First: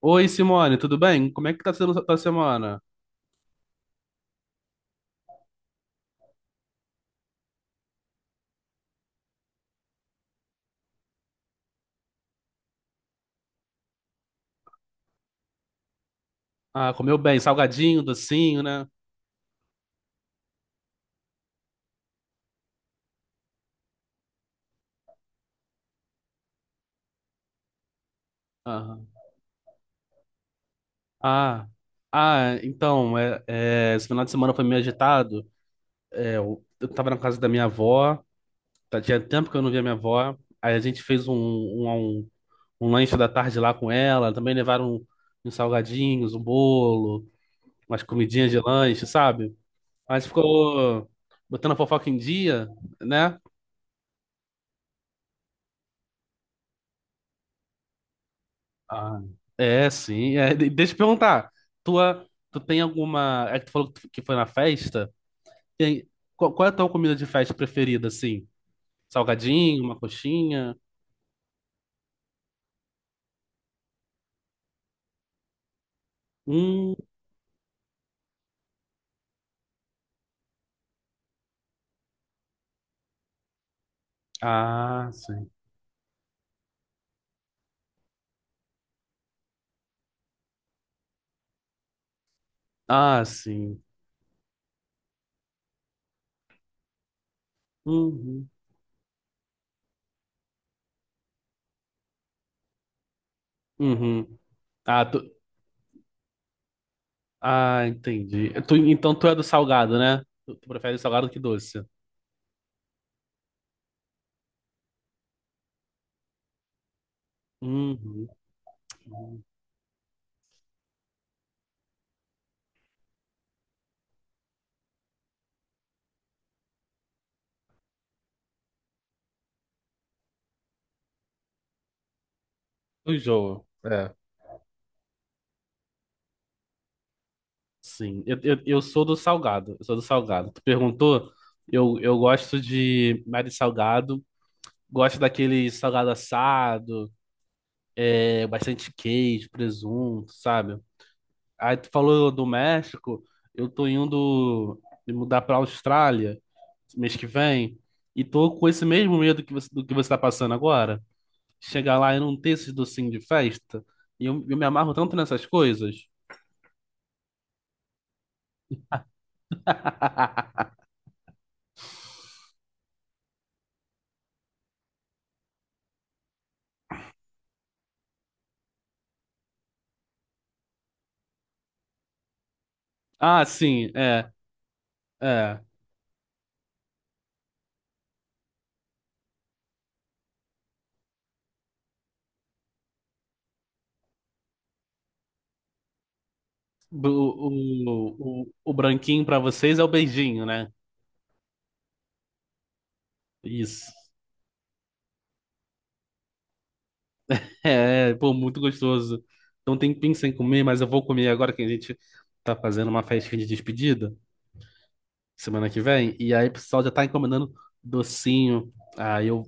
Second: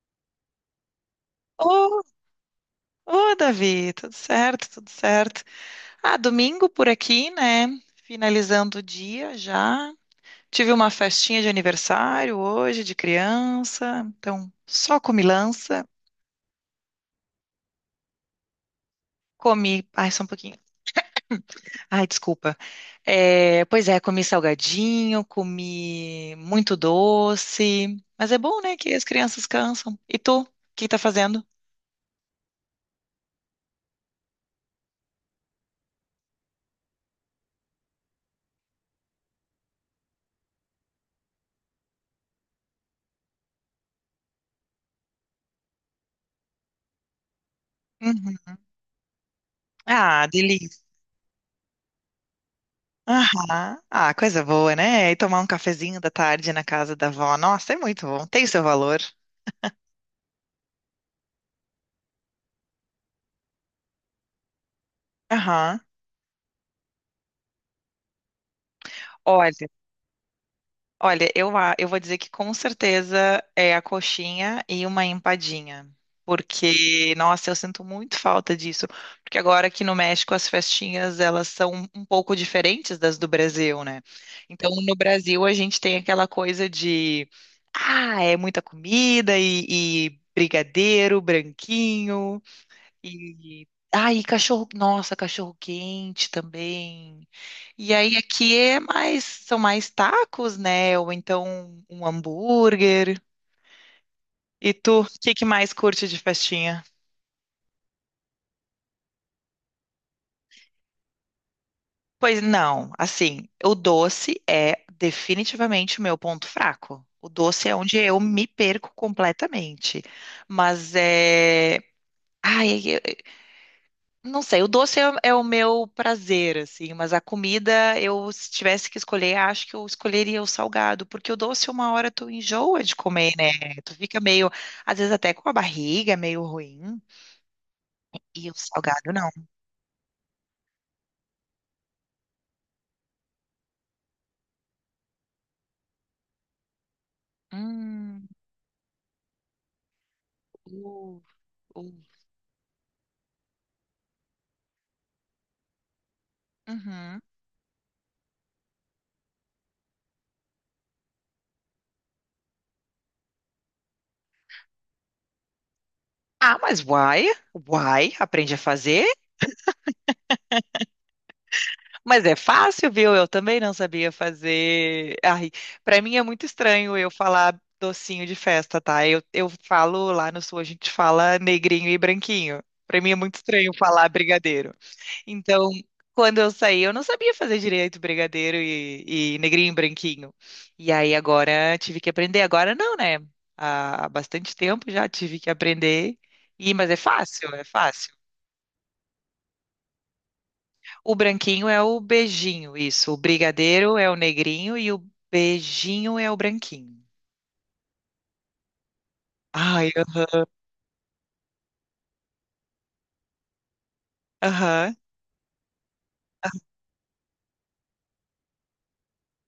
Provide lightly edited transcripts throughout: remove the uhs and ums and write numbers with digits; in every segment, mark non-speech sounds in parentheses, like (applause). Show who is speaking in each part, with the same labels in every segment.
Speaker 1: Oi, Simone, tudo bem? Como é que tá sendo
Speaker 2: Ô,
Speaker 1: a tua semana?
Speaker 2: Davi, tudo certo, tudo certo. Ah, domingo por aqui, né? Finalizando o dia já. Tive uma festinha de aniversário hoje de criança, então só comilança.
Speaker 1: Ah, comeu bem, salgadinho, docinho, né?
Speaker 2: Comi, ai, só um pouquinho. Ai, desculpa. É, pois é, comi salgadinho, comi muito doce, mas é bom, né, que as
Speaker 1: Aham.
Speaker 2: crianças cansam. E tu, o que tá fazendo?
Speaker 1: Ah, então, esse final de semana foi meio agitado. É, eu tava na casa da minha avó, tinha tempo que eu não via minha avó. Aí a gente fez um lanche da tarde lá com ela, também levaram uns salgadinhos, um bolo, umas comidinhas
Speaker 2: Uhum.
Speaker 1: de lanche, sabe?
Speaker 2: Ah.
Speaker 1: Mas ficou botando a fofoca em dia, né?
Speaker 2: Aham. Ah, coisa boa, né? E tomar um cafezinho da tarde na casa da avó. Nossa, é muito bom. Tem o seu valor.
Speaker 1: Ah, é, sim. É, deixa eu te perguntar. Tua, tu tem alguma. É que tu falou que foi na festa?
Speaker 2: Aham.
Speaker 1: Tem, qual é a tua comida de festa preferida, assim?
Speaker 2: Olha,
Speaker 1: Salgadinho, uma coxinha?
Speaker 2: olha, eu, eu vou dizer que com certeza é a coxinha e uma empadinha.
Speaker 1: Hum.
Speaker 2: Porque, nossa, eu sinto muito falta disso. Porque agora aqui no México as festinhas elas são um pouco diferentes das do Brasil, né? Então no
Speaker 1: Ah,
Speaker 2: Brasil
Speaker 1: sim.
Speaker 2: a gente tem aquela coisa de ah, é muita comida e brigadeiro, branquinho.
Speaker 1: Ah,
Speaker 2: E
Speaker 1: sim.
Speaker 2: aí, cachorro, nossa, cachorro quente também. E aí
Speaker 1: Uhum.
Speaker 2: aqui é mais, são mais tacos, né? Ou então um hambúrguer.
Speaker 1: Uhum.
Speaker 2: E tu,
Speaker 1: Ah,
Speaker 2: o
Speaker 1: tu,
Speaker 2: que que mais curte de festinha?
Speaker 1: ah, entendi. Tu, então tu é do salgado, né? Tu prefere salgado que doce.
Speaker 2: Pois não, assim, o doce é definitivamente o meu ponto fraco. O doce é onde eu
Speaker 1: Uhum.
Speaker 2: me perco completamente. Mas é. Ai. Não sei, o doce é o meu prazer, assim, mas a comida, eu, se tivesse que escolher, acho que eu escolheria o salgado, porque o doce, uma hora tu enjoa de
Speaker 1: Tu
Speaker 2: comer, né?
Speaker 1: enjoa.
Speaker 2: Tu fica meio, às vezes até com a barriga meio ruim,
Speaker 1: Sim, eu,
Speaker 2: e o
Speaker 1: eu, eu sou
Speaker 2: salgado
Speaker 1: do
Speaker 2: não.
Speaker 1: salgado, eu sou do salgado. Tu perguntou, eu gosto de mais de salgado, gosto daquele salgado assado,
Speaker 2: Hum.
Speaker 1: é, bastante queijo, presunto, sabe?
Speaker 2: uh,
Speaker 1: Aí
Speaker 2: uh,
Speaker 1: tu falou do México, eu tô indo me mudar pra Austrália mês
Speaker 2: uhum.
Speaker 1: que vem e tô com esse mesmo medo que você, do que você tá passando agora. Chegar lá e não ter esses docinhos de festa, e eu me amarro tanto nessas coisas.
Speaker 2: Ah, mas uai, aprende a fazer.
Speaker 1: (laughs)
Speaker 2: Mas é fácil, viu? Eu também não sabia fazer. Ai, para mim é muito estranho eu falar docinho de festa, tá? Eu falo lá no sul, a gente fala negrinho e branquinho. Para mim é muito
Speaker 1: Ah,
Speaker 2: estranho
Speaker 1: sim,
Speaker 2: falar
Speaker 1: é,
Speaker 2: brigadeiro.
Speaker 1: é.
Speaker 2: Então, quando eu saí, eu não sabia fazer direito brigadeiro e negrinho e branquinho. E aí agora tive que aprender. Agora não, né? Há bastante tempo já tive que aprender. E, mas é fácil, é fácil.
Speaker 1: O, branquinho pra vocês é o beijinho, né?
Speaker 2: O branquinho é o beijinho, isso. O
Speaker 1: Isso.
Speaker 2: brigadeiro é o negrinho e o beijinho é o branquinho.
Speaker 1: É, pô, muito gostoso. Então
Speaker 2: Ai,
Speaker 1: tem pensar em
Speaker 2: aham,
Speaker 1: comer, mas eu vou comer agora que a gente tá fazendo uma festinha de despedida
Speaker 2: aham.
Speaker 1: semana que vem. E aí o pessoal já tá encomendando docinho. Aí eu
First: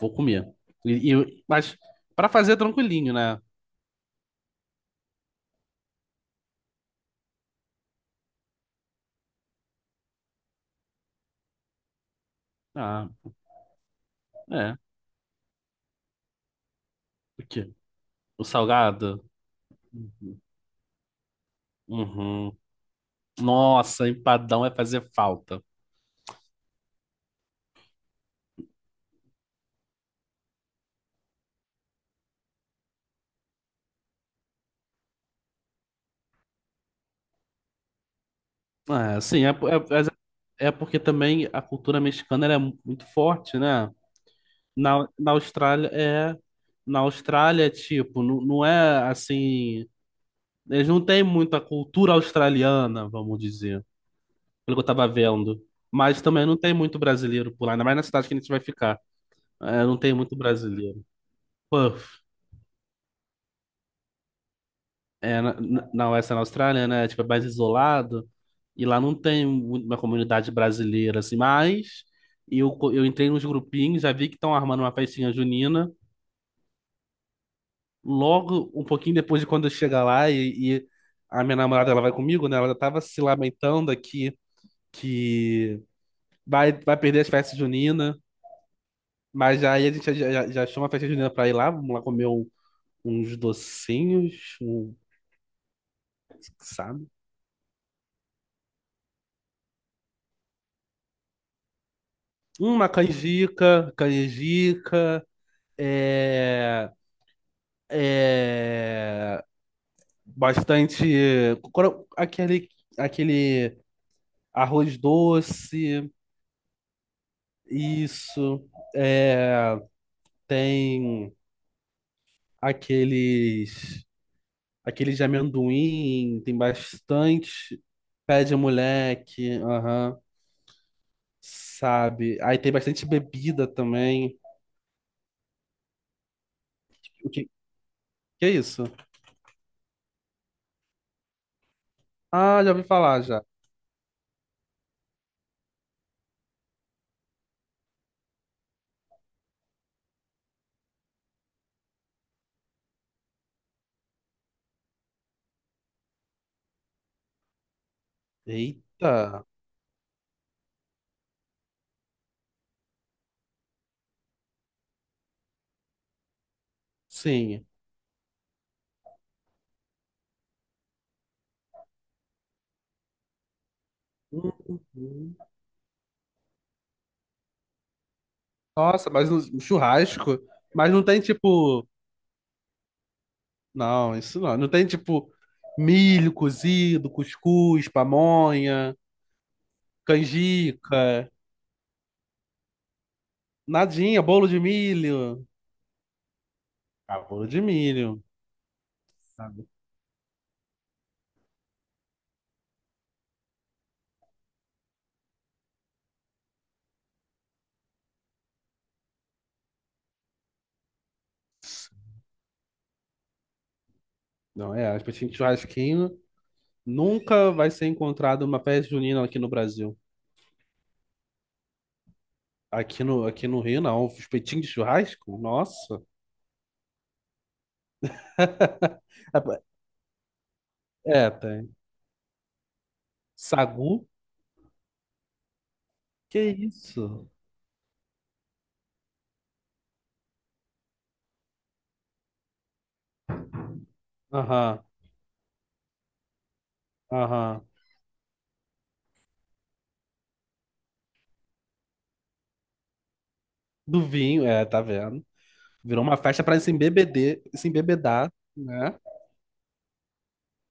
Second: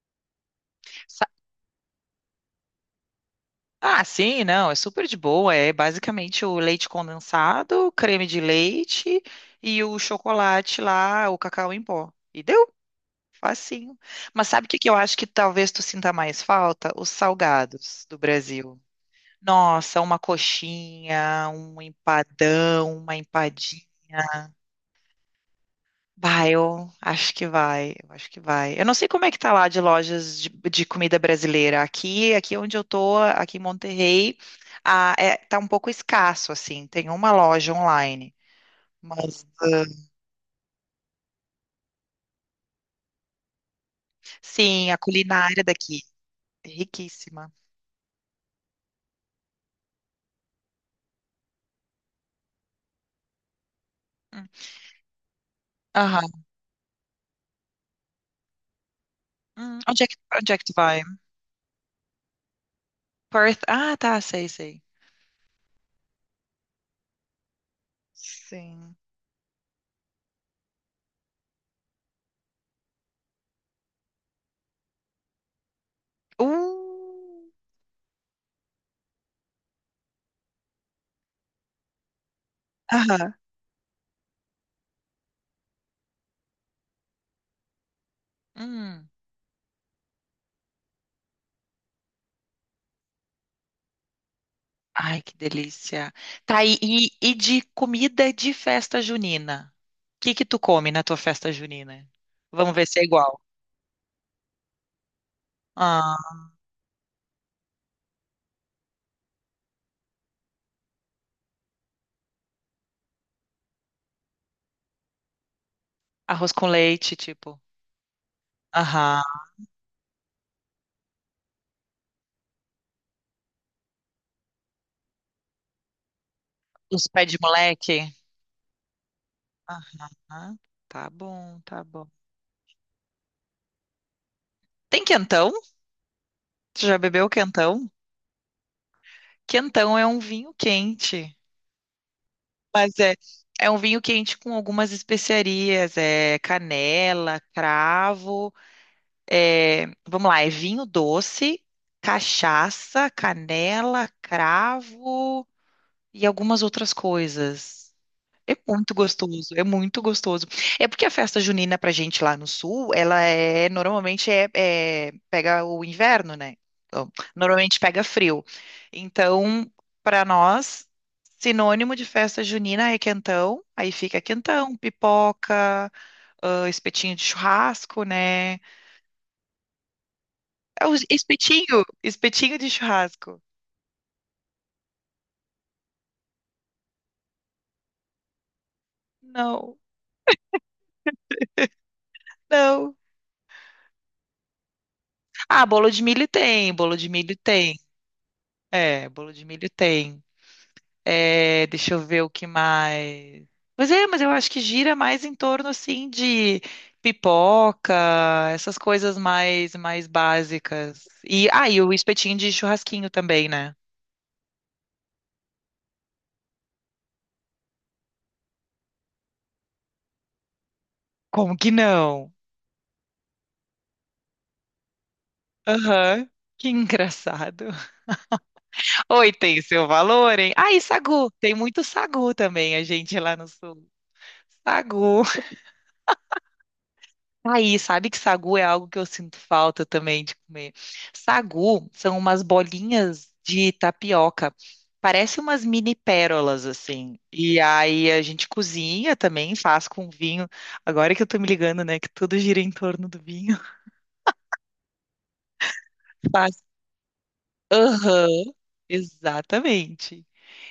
Speaker 1: vou comer. E, e eu-
Speaker 2: Sa-
Speaker 1: mas pra fazer tranquilinho, né?
Speaker 2: Ah, sim, não, é super de boa. É basicamente o leite condensado, o creme de leite e o chocolate lá, o cacau em pó. E deu,
Speaker 1: Ah,
Speaker 2: facinho. Mas sabe o
Speaker 1: é.
Speaker 2: que que eu acho que talvez tu sinta mais falta? Os
Speaker 1: O quê?
Speaker 2: salgados do
Speaker 1: O
Speaker 2: Brasil.
Speaker 1: salgado?
Speaker 2: Nossa, uma coxinha, um
Speaker 1: Uhum.
Speaker 2: empadão, uma empadinha.
Speaker 1: Nossa, empadão vai fazer falta.
Speaker 2: Vai, eu acho que vai, eu acho que vai. Eu não sei como é que tá lá de lojas de comida brasileira. Aqui, aqui onde eu tô, aqui em Monterrey, ah, é, tá um pouco escasso, assim. Tem uma loja online,
Speaker 1: É, sim,
Speaker 2: mas
Speaker 1: é,
Speaker 2: ah,
Speaker 1: mas é porque também a cultura mexicana ela é muito forte, né?
Speaker 2: sim, a
Speaker 1: Na, na
Speaker 2: culinária
Speaker 1: Austrália
Speaker 2: daqui
Speaker 1: é
Speaker 2: é
Speaker 1: Na
Speaker 2: riquíssima.
Speaker 1: Austrália, tipo, não é assim, eles não têm muita cultura australiana, vamos dizer,
Speaker 2: Hum.
Speaker 1: pelo que eu tava vendo. Mas
Speaker 2: Aham.
Speaker 1: também não tem muito brasileiro por lá, ainda mais na cidade que a gente vai ficar. É, não
Speaker 2: Onde é
Speaker 1: tem
Speaker 2: que,
Speaker 1: muito
Speaker 2: onde é que tu vai?
Speaker 1: brasileiro. Pô,
Speaker 2: Perth? Ah, tá, sei, sei.
Speaker 1: é, na Western Austrália, né? Tipo, é mais isolado. E
Speaker 2: Sim.
Speaker 1: lá não tem uma comunidade brasileira, assim. Mas eu entrei nos grupinhos, já vi que estão armando uma festinha junina.
Speaker 2: Uh,
Speaker 1: Logo, um pouquinho depois de quando eu chegar lá e a minha namorada, ela vai comigo, né? Ela já tava se
Speaker 2: aham.
Speaker 1: lamentando aqui que vai perder as festas juninas.
Speaker 2: Hum.
Speaker 1: Mas aí a gente já achou uma festa junina pra ir lá. Vamos lá comer uns docinhos, um,
Speaker 2: Ai, que delícia. Tá, e,
Speaker 1: sabe?
Speaker 2: e e de comida de festa junina? O que que tu come na tua festa junina? Vamos ver
Speaker 1: Uma
Speaker 2: se é igual.
Speaker 1: canjica, canjica.
Speaker 2: Ah,
Speaker 1: É, é, bastante aquele aquele arroz doce,
Speaker 2: arroz com leite, tipo.
Speaker 1: isso
Speaker 2: Aham.
Speaker 1: é, tem aqueles de amendoim, tem
Speaker 2: Os pés de
Speaker 1: bastante
Speaker 2: moleque.
Speaker 1: pé de moleque, aham,
Speaker 2: Aham. Tá bom, tá bom.
Speaker 1: sabe? Aí tem bastante bebida também.
Speaker 2: Tem quentão? Tu já bebeu
Speaker 1: O que,
Speaker 2: quentão?
Speaker 1: que é isso?
Speaker 2: Quentão é um vinho quente.
Speaker 1: Ah, já ouvi
Speaker 2: Mas é,
Speaker 1: falar já.
Speaker 2: é um vinho quente com algumas especiarias. É canela, cravo. É, vamos lá, é vinho doce, cachaça, canela, cravo e algumas outras coisas. É muito
Speaker 1: Eita,
Speaker 2: gostoso, é muito gostoso. É porque a festa junina pra gente lá no sul, ela é normalmente pega o inverno, né? Então,
Speaker 1: sim.
Speaker 2: normalmente pega frio. Então, pra nós, sinônimo de festa junina é quentão, aí fica quentão,
Speaker 1: Uhum.
Speaker 2: pipoca, ah, espetinho de churrasco, né?
Speaker 1: Nossa, mas no churrasco,
Speaker 2: É
Speaker 1: mas
Speaker 2: o
Speaker 1: não tem
Speaker 2: espetinho,
Speaker 1: tipo,
Speaker 2: espetinho de churrasco.
Speaker 1: não, não tem tipo milho cozido, cuscuz, pamonha,
Speaker 2: Não,
Speaker 1: canjica,
Speaker 2: não.
Speaker 1: nadinha, bolo de milho.
Speaker 2: Ah, bolo de milho tem, bolo de
Speaker 1: Ah,
Speaker 2: milho
Speaker 1: bolo de
Speaker 2: tem.
Speaker 1: milho,
Speaker 2: É, bolo de
Speaker 1: sabe?
Speaker 2: milho tem. É, deixa eu ver o que mais. Mas é, mas eu acho que gira mais em torno assim de pipoca, essas coisas mais básicas. E aí o espetinho de churrasquinho também, né?
Speaker 1: Não é, acho que churrasquinho nunca vai ser encontrado uma festa junina aqui no Brasil.
Speaker 2: Como que não?
Speaker 1: Aqui no Rio, não. Os peitinhos de churrasco? Nossa.
Speaker 2: Aham. Que engraçado. Oi,
Speaker 1: (laughs)
Speaker 2: tem seu valor, hein? Ah, e sagu.
Speaker 1: É,
Speaker 2: Tem
Speaker 1: tem.
Speaker 2: muito sagu também, a gente lá no sul.
Speaker 1: Sagu?
Speaker 2: Sagu.
Speaker 1: Que isso?
Speaker 2: Aí, sabe que sagu é algo que eu sinto falta também de comer. Sagu são umas bolinhas de tapioca.
Speaker 1: Aham,
Speaker 2: Parece umas mini pérolas, assim. E
Speaker 1: aham.
Speaker 2: aí a gente cozinha também, faz com vinho. Agora que eu tô me ligando, né, que tudo gira em torno do vinho.
Speaker 1: Do vinho, é, tá vendo? Virou uma
Speaker 2: (laughs)
Speaker 1: festa pra
Speaker 2: Faz.
Speaker 1: se embebeder, se
Speaker 2: Aham,
Speaker 1: embebedar, né?
Speaker 2: exatamente.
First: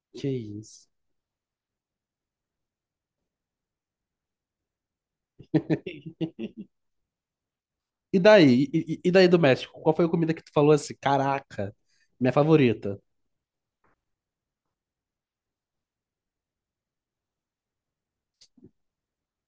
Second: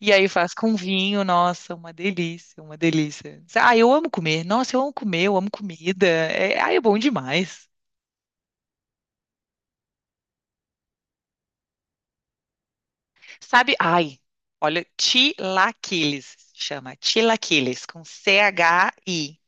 Speaker 2: E
Speaker 1: Que
Speaker 2: aí faz com
Speaker 1: isso.
Speaker 2: vinho, nossa, uma delícia, uma delícia. Ah, eu amo comer. Nossa, eu amo comer, eu amo comida. É, ah, é bom demais.
Speaker 1: E daí? E daí do México? Qual foi a comida que tu falou assim? Caraca, minha favorita.
Speaker 2: Sabe? Ai, olha, tilaquiles, chama tilaquiles, com CHI,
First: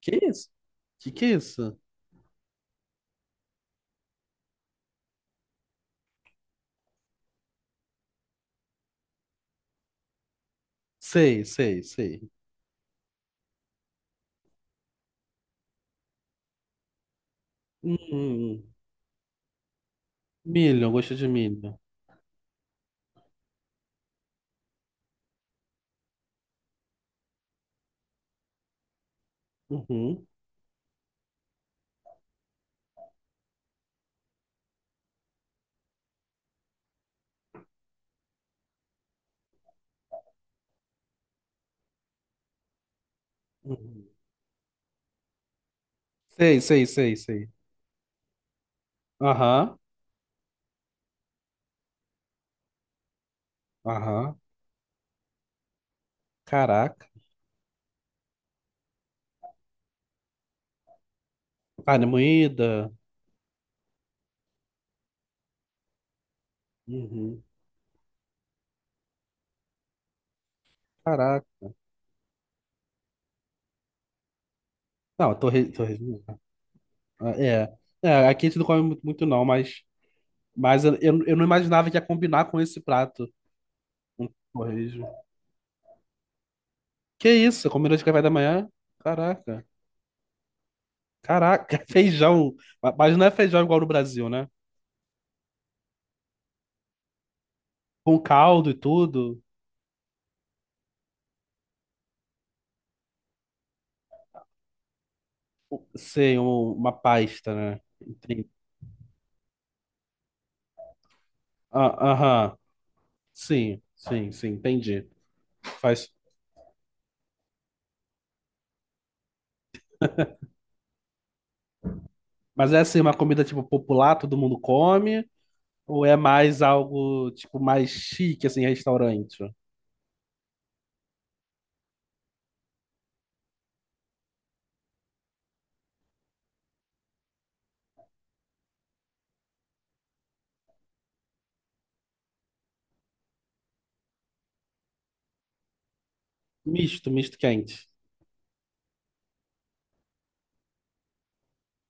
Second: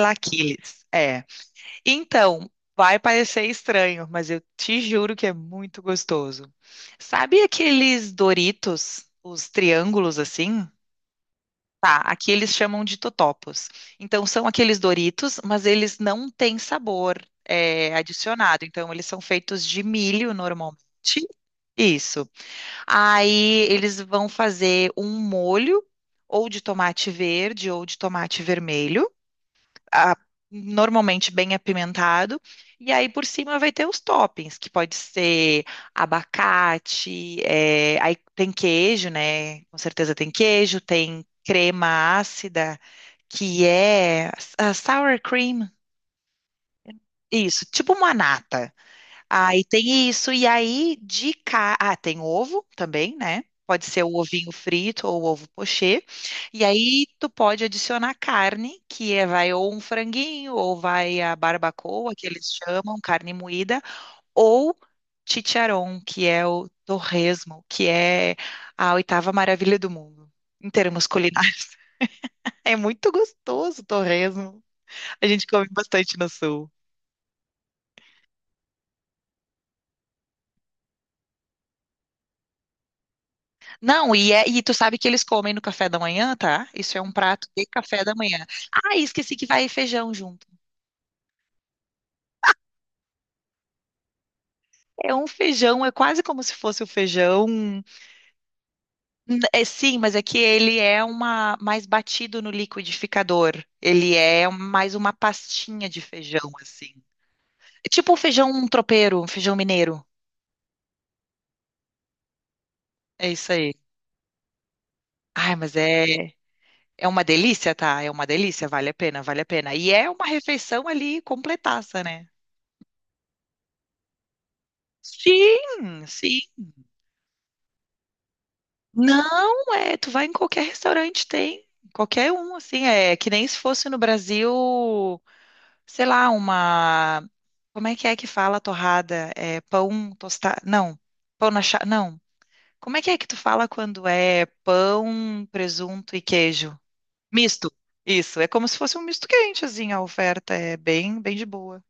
Speaker 1: Que isso?
Speaker 2: É.
Speaker 1: Que é isso?
Speaker 2: Então, vai parecer estranho, mas eu te juro que é muito gostoso. Sabe aqueles Doritos, os triângulos assim?
Speaker 1: Sei, sei,
Speaker 2: Tá,
Speaker 1: sei.
Speaker 2: aqui eles chamam de totopos. Então, são aqueles Doritos, mas eles não têm sabor é,
Speaker 1: Hum,
Speaker 2: adicionado.
Speaker 1: hum.
Speaker 2: Então, eles são feitos de milho normalmente.
Speaker 1: Milho, eu gosto de milho.
Speaker 2: Isso. Aí eles vão fazer um molho ou de tomate verde ou de tomate vermelho, a-
Speaker 1: Uhum,
Speaker 2: normalmente bem apimentado. E aí por cima vai ter os toppings, que pode ser abacate, eh, aí tem queijo, né? Com certeza tem queijo, tem crema ácida, que
Speaker 1: uhum.
Speaker 2: é ah, sour cream.
Speaker 1: Sei, sei, sei, sei.
Speaker 2: Isso, tipo uma nata. Aí
Speaker 1: Aham,
Speaker 2: tem isso. E aí, de cá. Ah, tem ovo também, né? Pode ser o
Speaker 1: aham.
Speaker 2: ovinho frito ou o ovo pochê. E
Speaker 1: Caraca.
Speaker 2: aí, tu pode adicionar carne, que é, vai ou um franguinho, ou vai a
Speaker 1: Carne
Speaker 2: barbacoa, que eles
Speaker 1: moída.
Speaker 2: chamam, carne moída, ou chicharrón, que é o
Speaker 1: Uhum.
Speaker 2: torresmo, que é a oitava maravilha do mundo, em termos
Speaker 1: Caraca.
Speaker 2: culinários. (laughs) É muito gostoso o torresmo. A
Speaker 1: Não,
Speaker 2: gente
Speaker 1: torre,
Speaker 2: come
Speaker 1: torre...
Speaker 2: bastante no sul.
Speaker 1: ah, é. É, aqui a gente não come muito, muito não, mas eu, eu não imaginava que ia combinar com esse prato,
Speaker 2: Não,
Speaker 1: um
Speaker 2: e, e tu sabe que
Speaker 1: torresmo.
Speaker 2: eles comem no café da manhã, tá? Isso é um
Speaker 1: Que
Speaker 2: prato de
Speaker 1: isso? Combinou
Speaker 2: café
Speaker 1: de
Speaker 2: da
Speaker 1: café da
Speaker 2: manhã.
Speaker 1: manhã?
Speaker 2: Ah, esqueci que
Speaker 1: Caraca.
Speaker 2: vai feijão junto.
Speaker 1: Caraca, (laughs) feijão. Mas não é feijão igual no Brasil, né?
Speaker 2: É um feijão, é quase como se fosse o feijão.
Speaker 1: Com caldo e tudo.
Speaker 2: É sim, mas é que ele é uma mais batido no liquidificador. Ele é mais uma pastinha de
Speaker 1: Sim,
Speaker 2: feijão,
Speaker 1: uma
Speaker 2: assim.
Speaker 1: pasta, né?
Speaker 2: É tipo um
Speaker 1: Entendi.
Speaker 2: feijão tropeiro, um feijão mineiro.
Speaker 1: Ah, aham.
Speaker 2: É isso aí.
Speaker 1: Sim, sim, sim, entendi.
Speaker 2: Ai, mas
Speaker 1: Faz...
Speaker 2: é, é uma delícia, tá? É uma delícia, vale a pena, vale a pena. E é uma refeição ali completaça, né?
Speaker 1: Mas é assim, uma comida tipo popular, todo mundo come?
Speaker 2: Sim,
Speaker 1: Ou é
Speaker 2: sim.
Speaker 1: mais algo tipo mais chique, assim, restaurante?
Speaker 2: Não, é, tu vai em qualquer restaurante, tem. Qualquer um, assim, é que nem se fosse no Brasil, sei lá, uma. Como é que fala torrada? É pão tostado? Não, pão na chapa? Não. Como é que tu fala quando é pão, presunto e queijo?
Speaker 1: Misto, misto
Speaker 2: Misto.
Speaker 1: quente.
Speaker 2: Isso, é como se fosse um misto quente, assim, a oferta é bem, bem de boa.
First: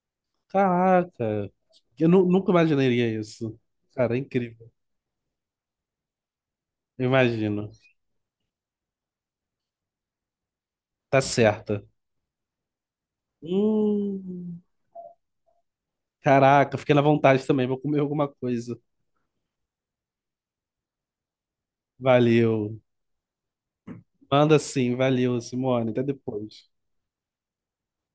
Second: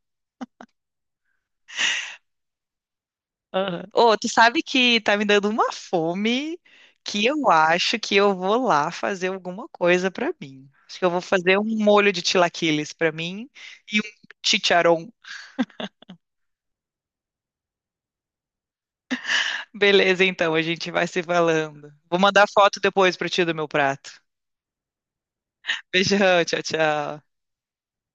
Speaker 1: Caraca, eu nunca imaginaria isso.
Speaker 2: Aham.
Speaker 1: Cara,
Speaker 2: Ô,
Speaker 1: é
Speaker 2: tu sabe
Speaker 1: incrível.
Speaker 2: que tá me dando uma fome
Speaker 1: Eu
Speaker 2: que eu
Speaker 1: imagino.
Speaker 2: acho que eu vou lá fazer alguma coisa pra mim. Acho que eu vou
Speaker 1: Tá
Speaker 2: fazer um
Speaker 1: certa.
Speaker 2: molho de chilaquiles pra mim e um
Speaker 1: Hum,
Speaker 2: chicharrón.
Speaker 1: caraca, fiquei na vontade também. Vou comer alguma coisa.
Speaker 2: Beleza, então, a gente vai se falando. Vou mandar foto
Speaker 1: Valeu.
Speaker 2: depois pra ti do meu prato.
Speaker 1: Manda sim, valeu, Simone. Até
Speaker 2: Beijão, tchau,
Speaker 1: depois.
Speaker 2: tchau.